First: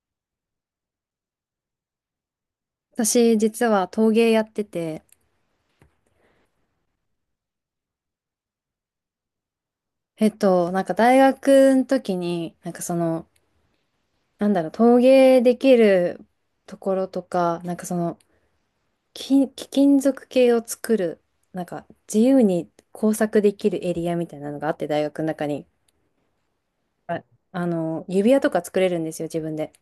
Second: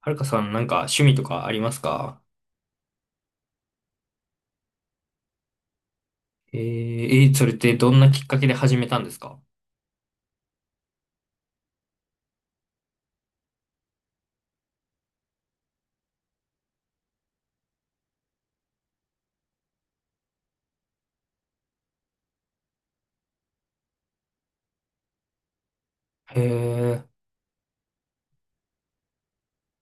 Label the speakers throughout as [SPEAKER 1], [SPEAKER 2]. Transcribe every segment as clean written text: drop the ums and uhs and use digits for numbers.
[SPEAKER 1] はるかさん、なんか趣味とかありますか？
[SPEAKER 2] 私、実は陶芸やってて、
[SPEAKER 1] えー、それってどんなきっかけで始めたんですか？
[SPEAKER 2] 大学の時に、陶芸できるところとか、貴貴金属系を作る、なんか自由に工作できるエリアみたいなのがあって、大学の中に。
[SPEAKER 1] へえ。
[SPEAKER 2] あ、指輪とか作れるんですよ、自分で。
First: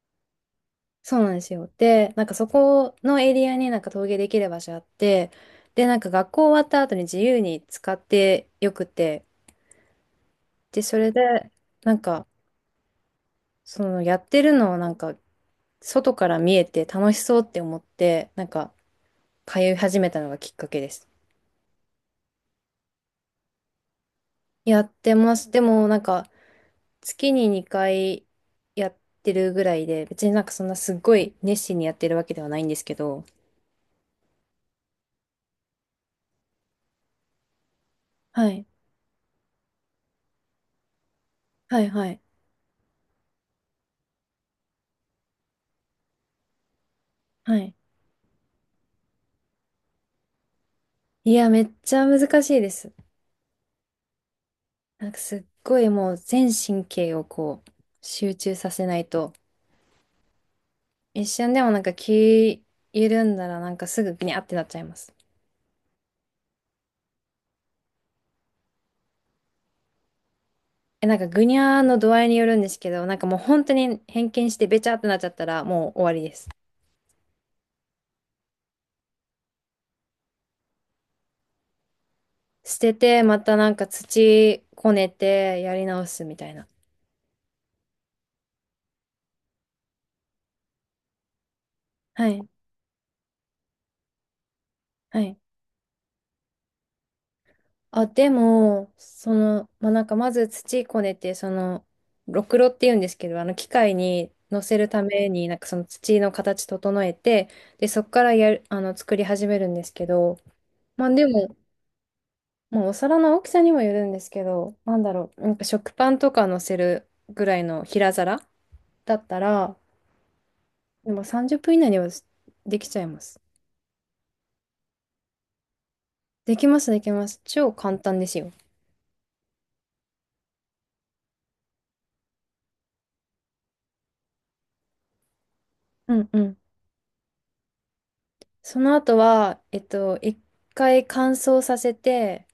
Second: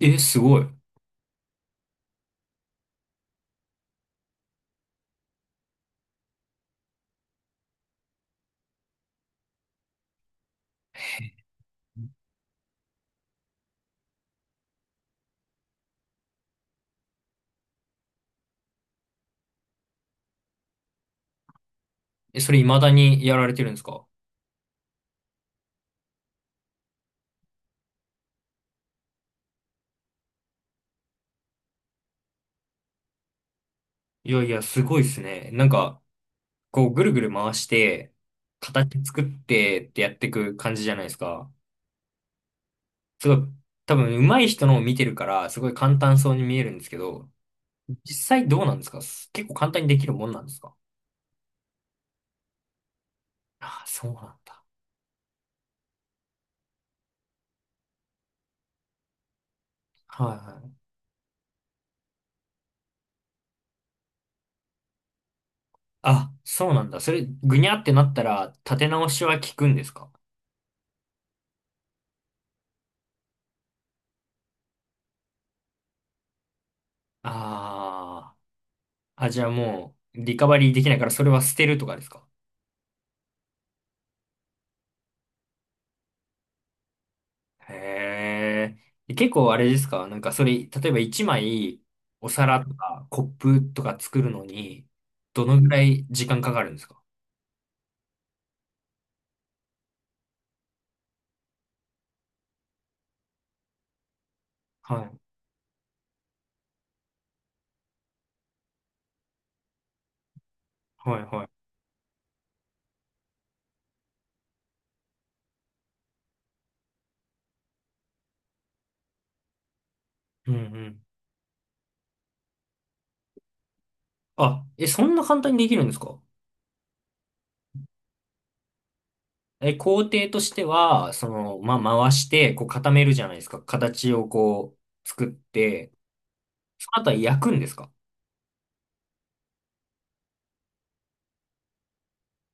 [SPEAKER 1] え、すごい。
[SPEAKER 2] そうなんですよ。で、なんかそこのエリアになんか陶芸できる場所あって、で、なんか学校終わった後に自由に使ってよくて、で、それで、なんか、そのやってるのをなんか外から見えて楽しそうって思ってなんか通い始めたのがきっかけです。
[SPEAKER 1] え、それ未だにやられてるんですか？
[SPEAKER 2] やってます。でもなんか月に2回やってるぐらいで別になんかそんなすっごい熱心にやってるわけではないんですけど。
[SPEAKER 1] いやいや、すごいですね。なんか、こう、ぐるぐる回して、
[SPEAKER 2] はい。
[SPEAKER 1] 形作ってってやっていく感じじゃないですか。
[SPEAKER 2] はいはい
[SPEAKER 1] すごい、多分、上手い人のを見てるから、すごい簡単そうに見えるんですけど、
[SPEAKER 2] はい。
[SPEAKER 1] 実際どうなんですか？結構簡単にできるもんなんですか？
[SPEAKER 2] いや、めっちゃ難しいです。
[SPEAKER 1] ああ、そうなんだ。
[SPEAKER 2] なんかすっごいもう全神経をこう集中させないと
[SPEAKER 1] はいはい。
[SPEAKER 2] 一瞬でもなんか気緩んだらなんかすぐギャーってなっちゃいます。
[SPEAKER 1] あ、そうなんだ。それ、ぐにゃってなったら、立て直しは効くんですか？
[SPEAKER 2] え、なんか、ぐにゃーの度合いによるんですけど、なんかもう本当に偏見してべちゃってなっちゃったら、もう終わりです。
[SPEAKER 1] あーあ、じゃあもう、リカバリーできないから、それは捨てるとかですか？
[SPEAKER 2] 捨てて、またなんか土こねて、やり直すみたいな。
[SPEAKER 1] へえ。結構あれですか？なんかそれ、例えば1枚、
[SPEAKER 2] は
[SPEAKER 1] お
[SPEAKER 2] い。
[SPEAKER 1] 皿とかコップとか作るのに、
[SPEAKER 2] はい。
[SPEAKER 1] どのぐらい時間かかるんですか？
[SPEAKER 2] あ、でも、なんかまず土こねて、その、ろくろって言うんですけど、あの機械に乗せる
[SPEAKER 1] は
[SPEAKER 2] た
[SPEAKER 1] い、
[SPEAKER 2] めに、なんかその土の形整えて、で、そこからやる、あの、作り始めるんですけど、まあ
[SPEAKER 1] はい、
[SPEAKER 2] で
[SPEAKER 1] はい。
[SPEAKER 2] も、まあ、お皿の大きさにもよるんですけど、なんだろう、なんか食パンとか乗せるぐらいの平皿だったら、
[SPEAKER 1] うんうん。
[SPEAKER 2] でも30分以内にはできちゃいます。
[SPEAKER 1] あ、え、そんな簡単にできるんですか？
[SPEAKER 2] できます、できます。超簡単ですよ。
[SPEAKER 1] え、工程としては、その、まあ、回して、こう固めるじゃないですか。形をこう、作って、
[SPEAKER 2] うんうん。
[SPEAKER 1] その後は焼くんですか？
[SPEAKER 2] その後は、一回乾燥させて、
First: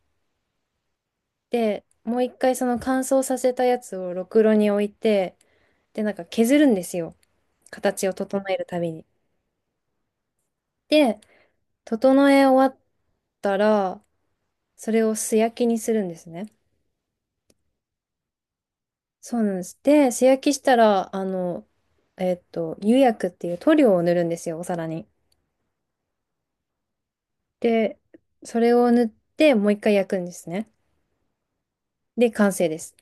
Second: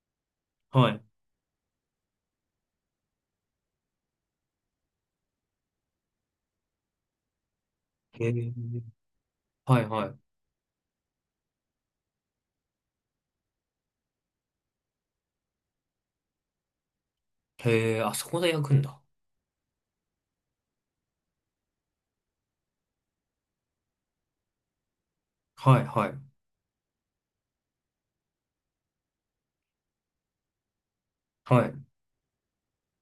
[SPEAKER 1] はい。
[SPEAKER 2] で、もう一回その乾燥させたやつをろくろに置いて、で、なんか削るんですよ。形を
[SPEAKER 1] へ
[SPEAKER 2] 整えるたび
[SPEAKER 1] え。
[SPEAKER 2] に。
[SPEAKER 1] はいはい。
[SPEAKER 2] で、整え終わったら、それを素焼きにするんですね。
[SPEAKER 1] へえ、あそこで焼くんだ。
[SPEAKER 2] そうなんです。で、素焼きしたら、釉薬っていう塗料を塗るんですよ、お皿に。
[SPEAKER 1] はいはい。
[SPEAKER 2] で、それを塗ってもう一回焼くんですね。
[SPEAKER 1] はい。
[SPEAKER 2] で、完成です。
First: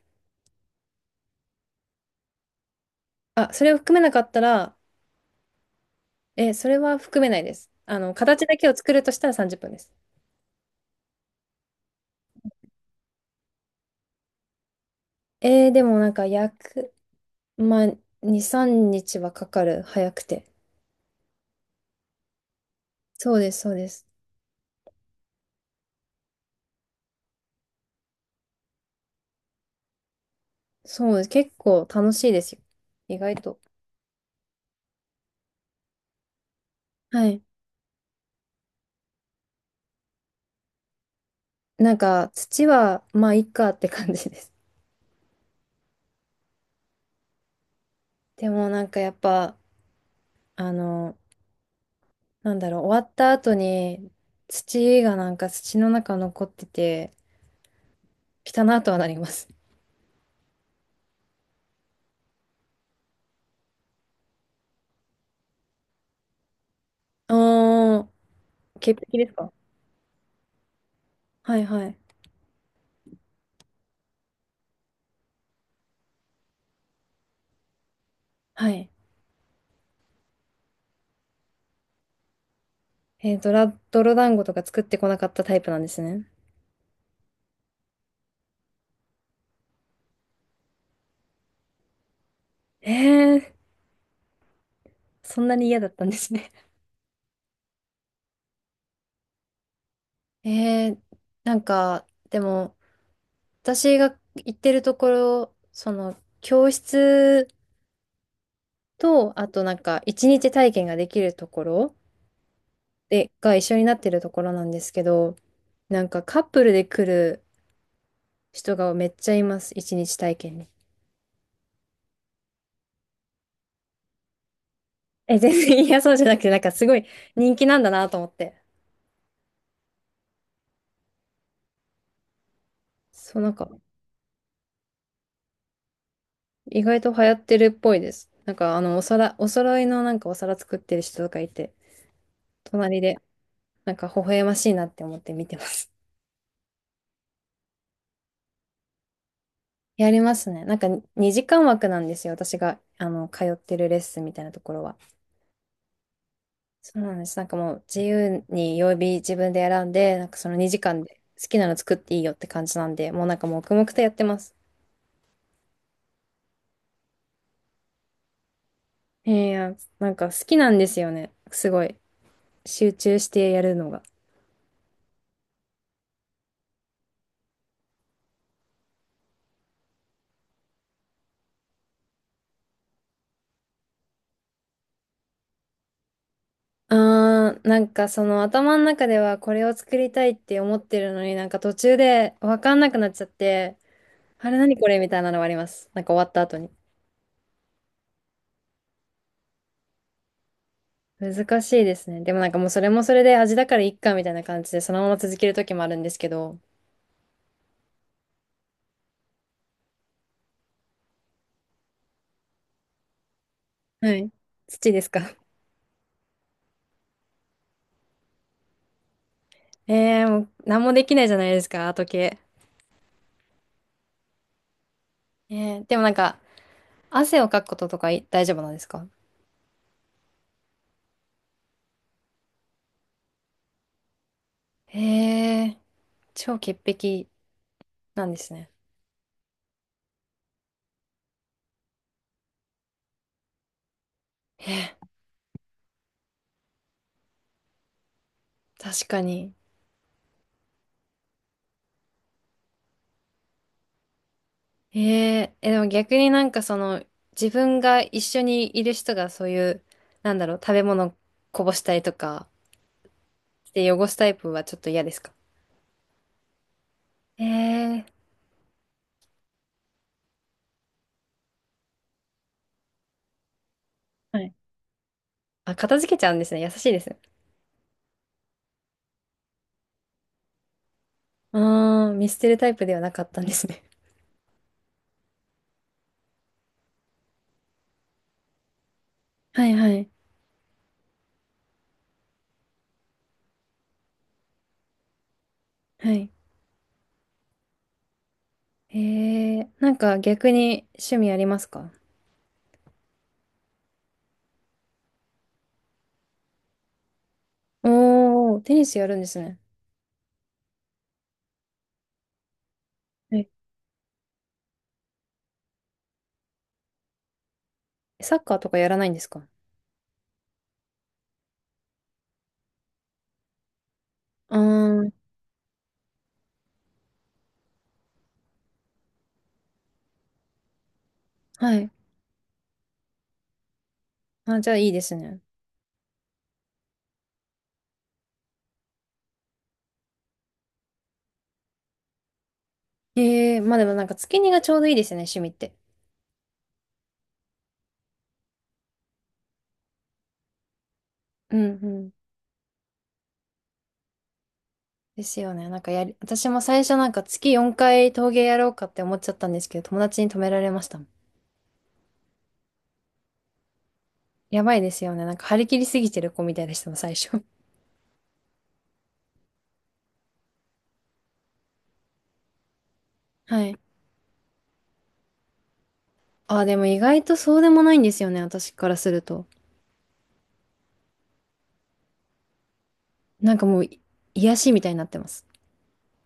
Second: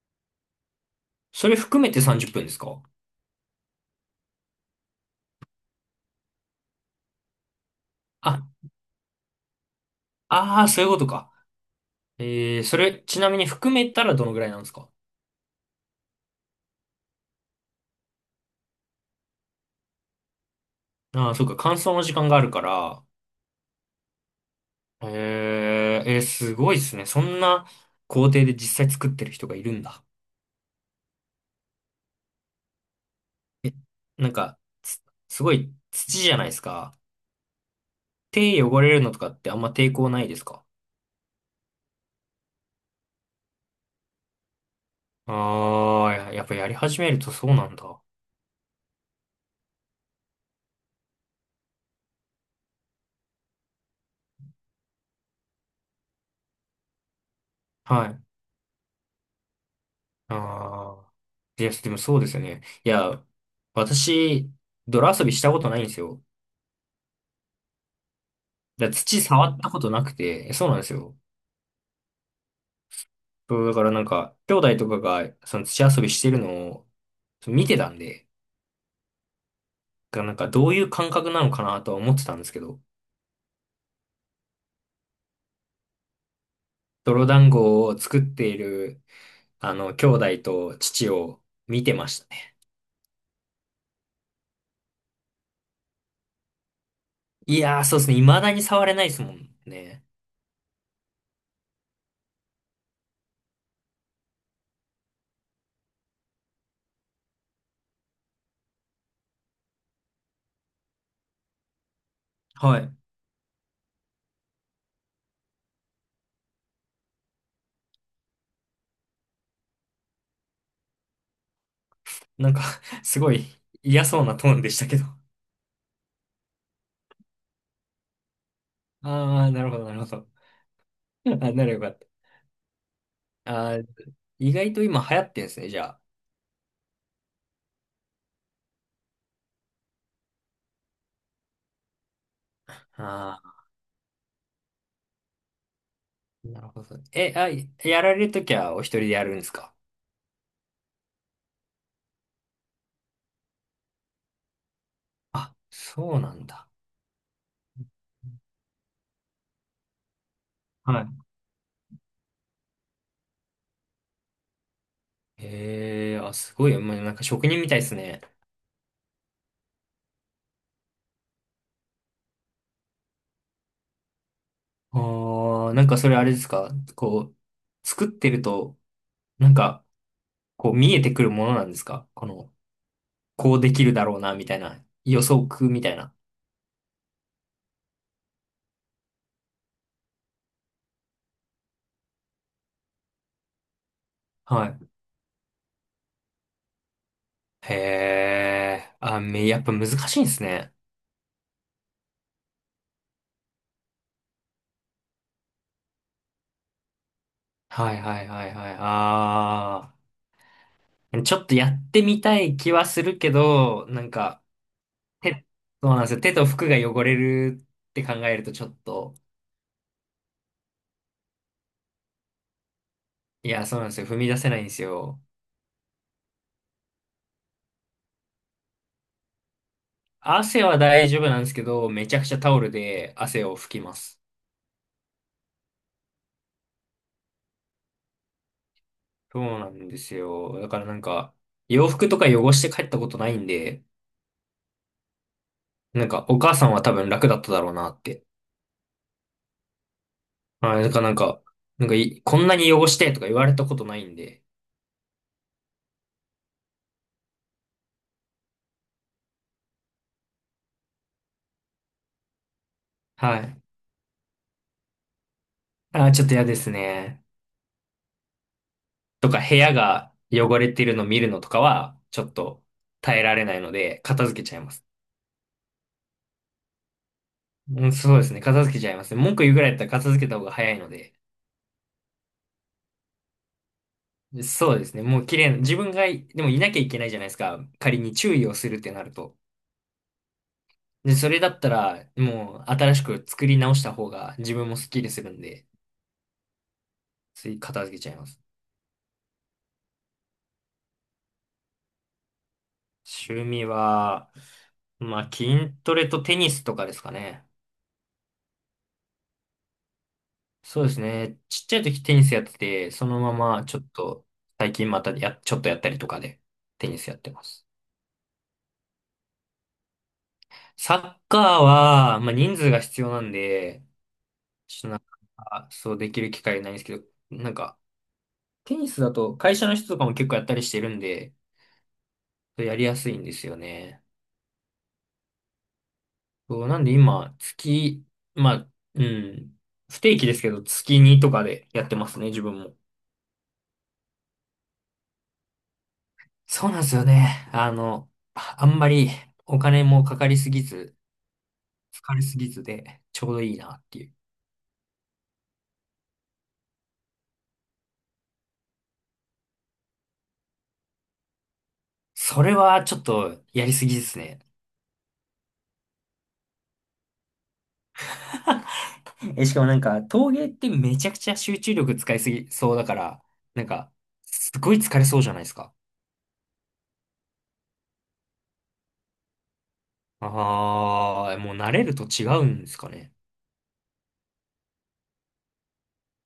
[SPEAKER 1] それ含めて30分ですか？
[SPEAKER 2] あ、それを含めなかったら、え、それは含めないです。あの、
[SPEAKER 1] あ、
[SPEAKER 2] 形だけを作るとしたら30分です。
[SPEAKER 1] ああ、そういうことか。それ、ちなみに含めたらどのぐらいなんですか？
[SPEAKER 2] でもなんか焼く、まあ、2、3日はかかる、早くて。
[SPEAKER 1] ああー、そうか、乾燥の時間があるから。
[SPEAKER 2] そうです、そうです。
[SPEAKER 1] すごいですね。そんな工程で実際作ってる人がいるんだ。
[SPEAKER 2] そうです。結構楽しいですよ。意外と。
[SPEAKER 1] え、なんか、すごい土じゃないですか。
[SPEAKER 2] はい。
[SPEAKER 1] 手汚れるのとかってあんま抵抗ないですか？
[SPEAKER 2] なんか、土は、まあ、いっかって感じです。
[SPEAKER 1] ああー、やっぱやり始めるとそうなんだ。
[SPEAKER 2] でもなんかやっぱ、あの、なんだろう、終わった後に土がなんか土の中残ってて、
[SPEAKER 1] はい。
[SPEAKER 2] 汚なとはなります。
[SPEAKER 1] ああ。いや、でもそうですよね。いや、私、泥遊びしたことないんですよ。
[SPEAKER 2] おー、
[SPEAKER 1] だから
[SPEAKER 2] 潔癖
[SPEAKER 1] 土
[SPEAKER 2] です
[SPEAKER 1] 触
[SPEAKER 2] か？
[SPEAKER 1] ったことなくて、そうなんですよ。
[SPEAKER 2] はいはい。
[SPEAKER 1] そうだからなんか、兄弟とかが、その土遊びしてるのを、そう見てたんで、
[SPEAKER 2] はい。
[SPEAKER 1] なんかどういう感覚なのかなとは思ってたんですけど、
[SPEAKER 2] ドラ、泥団子とか作ってこなかったタイプなんですね。
[SPEAKER 1] 泥団子を作っている、あの、兄弟と父を見てましたね。
[SPEAKER 2] えー、そんなに嫌だったんですね。
[SPEAKER 1] いやー、そうですね。未だに触れないですもんね。
[SPEAKER 2] えー、なんか、でも、私が行ってるところ、その、教室と、あとなんか、一日体験ができるところ、
[SPEAKER 1] はい。
[SPEAKER 2] で、が一緒になってるところなんですけど、なんかカップルで来る人がめっちゃいます。一日体験に。
[SPEAKER 1] なんか すごい嫌そうなトーンでしたけど。
[SPEAKER 2] え、全然嫌そうじゃなくて、なんかすごい人気なんだなと思って。
[SPEAKER 1] ああ、なるほど、なるほど。あ、ならよかった。
[SPEAKER 2] そう、なんか
[SPEAKER 1] あー、意外と今流行ってんですね、じゃ
[SPEAKER 2] 意外と流行ってるっぽいです。なんかあの、お皿、お揃いのなんかお皿作ってる人とかいて、隣で
[SPEAKER 1] あ。あ
[SPEAKER 2] なんか微笑ましいなって思って見てます。
[SPEAKER 1] あ、なるほど。え、あ、やられるときはお一人でやるんですか？
[SPEAKER 2] やりますね。なんか2時間枠なんですよ。私があの、通ってるレッスンみたいなところは。
[SPEAKER 1] あ、そうなんだ。
[SPEAKER 2] そうなんです。なんかもう自由に曜日自分で選んで、なんかその2時間で
[SPEAKER 1] は
[SPEAKER 2] 好きなの作っていいよって感じなんで、もうなんか黙々とやってます。
[SPEAKER 1] い。へえ、あ、すごい。まあ、なんか職人みたいですね。
[SPEAKER 2] いやなんか好きなんですよね。すごい。集中してやるのが。
[SPEAKER 1] ああ、なんかそれあれですか？こう、作ってると、なんか、こう見えてくるものなんですか？この、こうできるだろうな、みたいな。予測みたいな。
[SPEAKER 2] あー、なんかその頭の中ではこれを作りたいって思ってるのになんか途中でわかんなくなっちゃって、あれ
[SPEAKER 1] は
[SPEAKER 2] 何
[SPEAKER 1] い。
[SPEAKER 2] これみたいなのがあります。なんか終わった後に。
[SPEAKER 1] へえ、あ、やっぱ難しいんですね。
[SPEAKER 2] 難しいですね。でもなんかもうそれもそれで味だからいっかみたいな感じでそのまま続ける時もあるんですけど。
[SPEAKER 1] はいはいはいはい。ああ。ちょっとやってみたい気はするけど、なん
[SPEAKER 2] はい。
[SPEAKER 1] か、
[SPEAKER 2] 土ですか？
[SPEAKER 1] 手、そうなんですよ。手と服が汚れるって考えるとちょっと、
[SPEAKER 2] もう何もできないじゃないですか、時計。
[SPEAKER 1] いや、そうなんですよ。踏み出せないんですよ。
[SPEAKER 2] えー、でもなんか、汗をかくこととかい大丈夫なんですか？
[SPEAKER 1] 汗は大丈夫なんですけど、めちゃくちゃタオルで汗を拭きます。
[SPEAKER 2] えー、超潔癖なんですね。
[SPEAKER 1] そうなんですよ。だからなんか、洋服とか汚して帰ったことないんで、
[SPEAKER 2] えー、
[SPEAKER 1] なんか、お母さんは多分楽だっただろうなって。
[SPEAKER 2] 確かに。
[SPEAKER 1] はい。だからなんか、なんかい、こんなに汚してとか言われたことないんで、
[SPEAKER 2] えでも逆になんかその、自分が一緒にいる人がそういう、なんだろう、食べ物こぼしたりとか、
[SPEAKER 1] はい。
[SPEAKER 2] で汚すタイプはちょっと嫌ですか？
[SPEAKER 1] ああ、ちょっと嫌ですね。
[SPEAKER 2] えー、
[SPEAKER 1] とか部屋が汚れてるの見るのとかは、ちょっと耐えられないので、片
[SPEAKER 2] は
[SPEAKER 1] 付け
[SPEAKER 2] い。
[SPEAKER 1] ちゃいます。
[SPEAKER 2] あ、片付けちゃうんですね。優しいですね。
[SPEAKER 1] うん、そうですね。片付けちゃいますね。文句言うぐらいだったら片付けた方が早いので。
[SPEAKER 2] あー、見捨てるタイプではなかったんですね。
[SPEAKER 1] そうですね。もう綺麗な、自分がい、でもいなきゃいけないじゃないですか。仮に注意をするってなると。
[SPEAKER 2] はいはい。
[SPEAKER 1] で、それだったら、もう新しく作り直した方が自分もスッキリするんで、
[SPEAKER 2] はい。
[SPEAKER 1] つい片付けちゃいます。
[SPEAKER 2] へえ、なんか逆に趣味ありますか？
[SPEAKER 1] 趣味は、まあ、筋トレとテニスとかですかね。
[SPEAKER 2] おー、テニスやるんですね。
[SPEAKER 1] そうですね。ちっちゃい時テニスやってて、そのま
[SPEAKER 2] え、
[SPEAKER 1] まちょっと、最近またちょっとやったりとかで、テニスやってます。
[SPEAKER 2] サッカーとかやらないんですか？
[SPEAKER 1] サッカーは、まあ、人数が必要なんで、
[SPEAKER 2] あ
[SPEAKER 1] ちょっとなん
[SPEAKER 2] ー、
[SPEAKER 1] か、そうできる機会ないんですけど、なんか、テニスだと会社の人とかも結構やったりしてるんで、
[SPEAKER 2] はい。
[SPEAKER 1] やりやすいんですよね。
[SPEAKER 2] あ、じゃあいいですね。
[SPEAKER 1] そう、なんで今、まあ、うん、不定期ですけど、月2とかでやってますね、自分も。
[SPEAKER 2] ええ、まあでもなんか月にがちょうどいいですよね、趣味って。
[SPEAKER 1] そうなんですよね。あの、あんまりお金もかかりすぎず、
[SPEAKER 2] うんうん。
[SPEAKER 1] 疲れすぎずで、ちょうどいいなっていう。
[SPEAKER 2] ですよね。なんかやり、私も最初なんか月4回陶芸やろうかって思っちゃったんですけど、友達に止められました。
[SPEAKER 1] それはちょっとやりすぎですね。
[SPEAKER 2] やばいですよね。なんか張り切りすぎてる子みたいでしたもん、最初。
[SPEAKER 1] え、しかもなんか、陶芸ってめちゃくちゃ集中力使いすぎそうだから、な
[SPEAKER 2] は
[SPEAKER 1] ん
[SPEAKER 2] い。
[SPEAKER 1] か、すごい疲れそうじゃないですか。
[SPEAKER 2] あ、でも意外とそうでもないんですよね、私からすると。
[SPEAKER 1] ああ、もう慣れると違うんですかね。
[SPEAKER 2] なんかもう癒しみたいになってます。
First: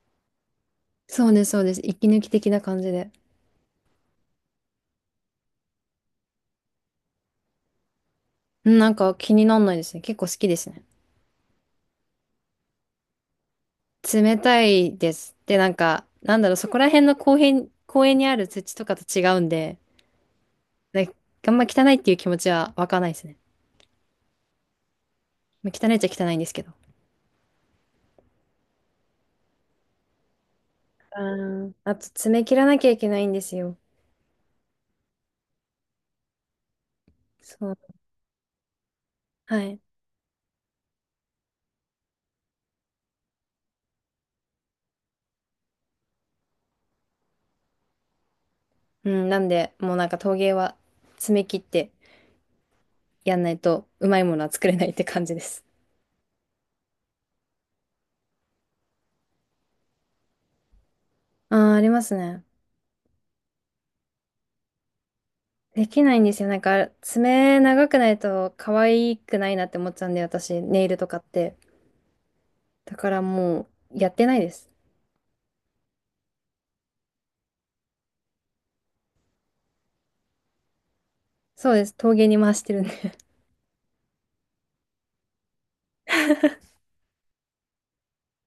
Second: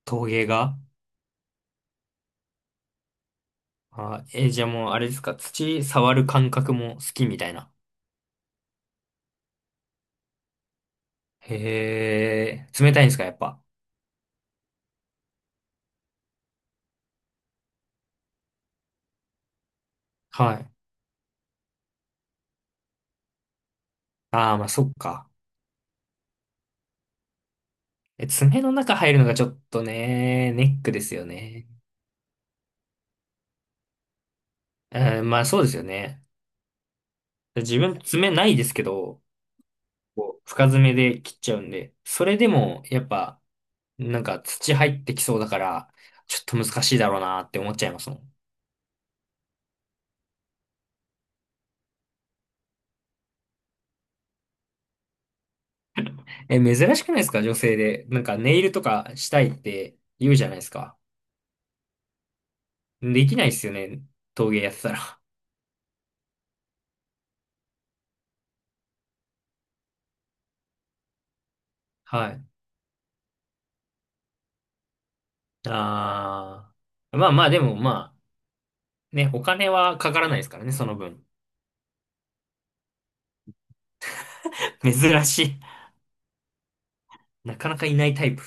[SPEAKER 1] 陶芸が。
[SPEAKER 2] そうです、そうです。息抜き的な感じで。
[SPEAKER 1] あー、え、じゃあもうあれですか、土触る感覚も好きみたいな。
[SPEAKER 2] うんなんか気になんないですね。結構好きですね。
[SPEAKER 1] へえ、冷たいんですか、やっぱ。
[SPEAKER 2] 冷たいです。で、なんか、なんだろう、そこら辺の公園、公園にある土とかと違うんで、
[SPEAKER 1] はい。
[SPEAKER 2] なんかあんま汚いっていう気持ちは湧かないですね。
[SPEAKER 1] ああ、まあそっか。
[SPEAKER 2] まあ汚いっちゃ汚いんですけど。
[SPEAKER 1] え、爪の中入るのがちょっとね、ネックです
[SPEAKER 2] あ
[SPEAKER 1] よね。
[SPEAKER 2] ーあと、爪切らなきゃいけないんですよ。
[SPEAKER 1] うん、まあそうですよね。
[SPEAKER 2] そう。
[SPEAKER 1] 自分爪ないですけど、
[SPEAKER 2] はい。
[SPEAKER 1] こう深爪で切っちゃうんで、それでもやっぱなんか土入ってきそうだから、ちょっと難しいだろうなって思っちゃいますもん。
[SPEAKER 2] うん、なんで、もうなんか陶芸は爪切ってやんないとうまいものは作れないって感じです。
[SPEAKER 1] え、珍しくないですか？女性で。なんかネイルとかしたいって言うじゃないですか。
[SPEAKER 2] ああ、ありますね。
[SPEAKER 1] できないですよね。陶芸やってたら。
[SPEAKER 2] できないんですよ。なんか、爪長くないと可愛くないなって思っちゃうんで、私、ネイルとかって。
[SPEAKER 1] はい。
[SPEAKER 2] だからもう、やってないです。
[SPEAKER 1] あー。まあまあでもまあ、ね、お金はかからないですからね、その分。
[SPEAKER 2] そうです。陶芸に回してるんで。
[SPEAKER 1] 珍しい。なかなかいないタイプ。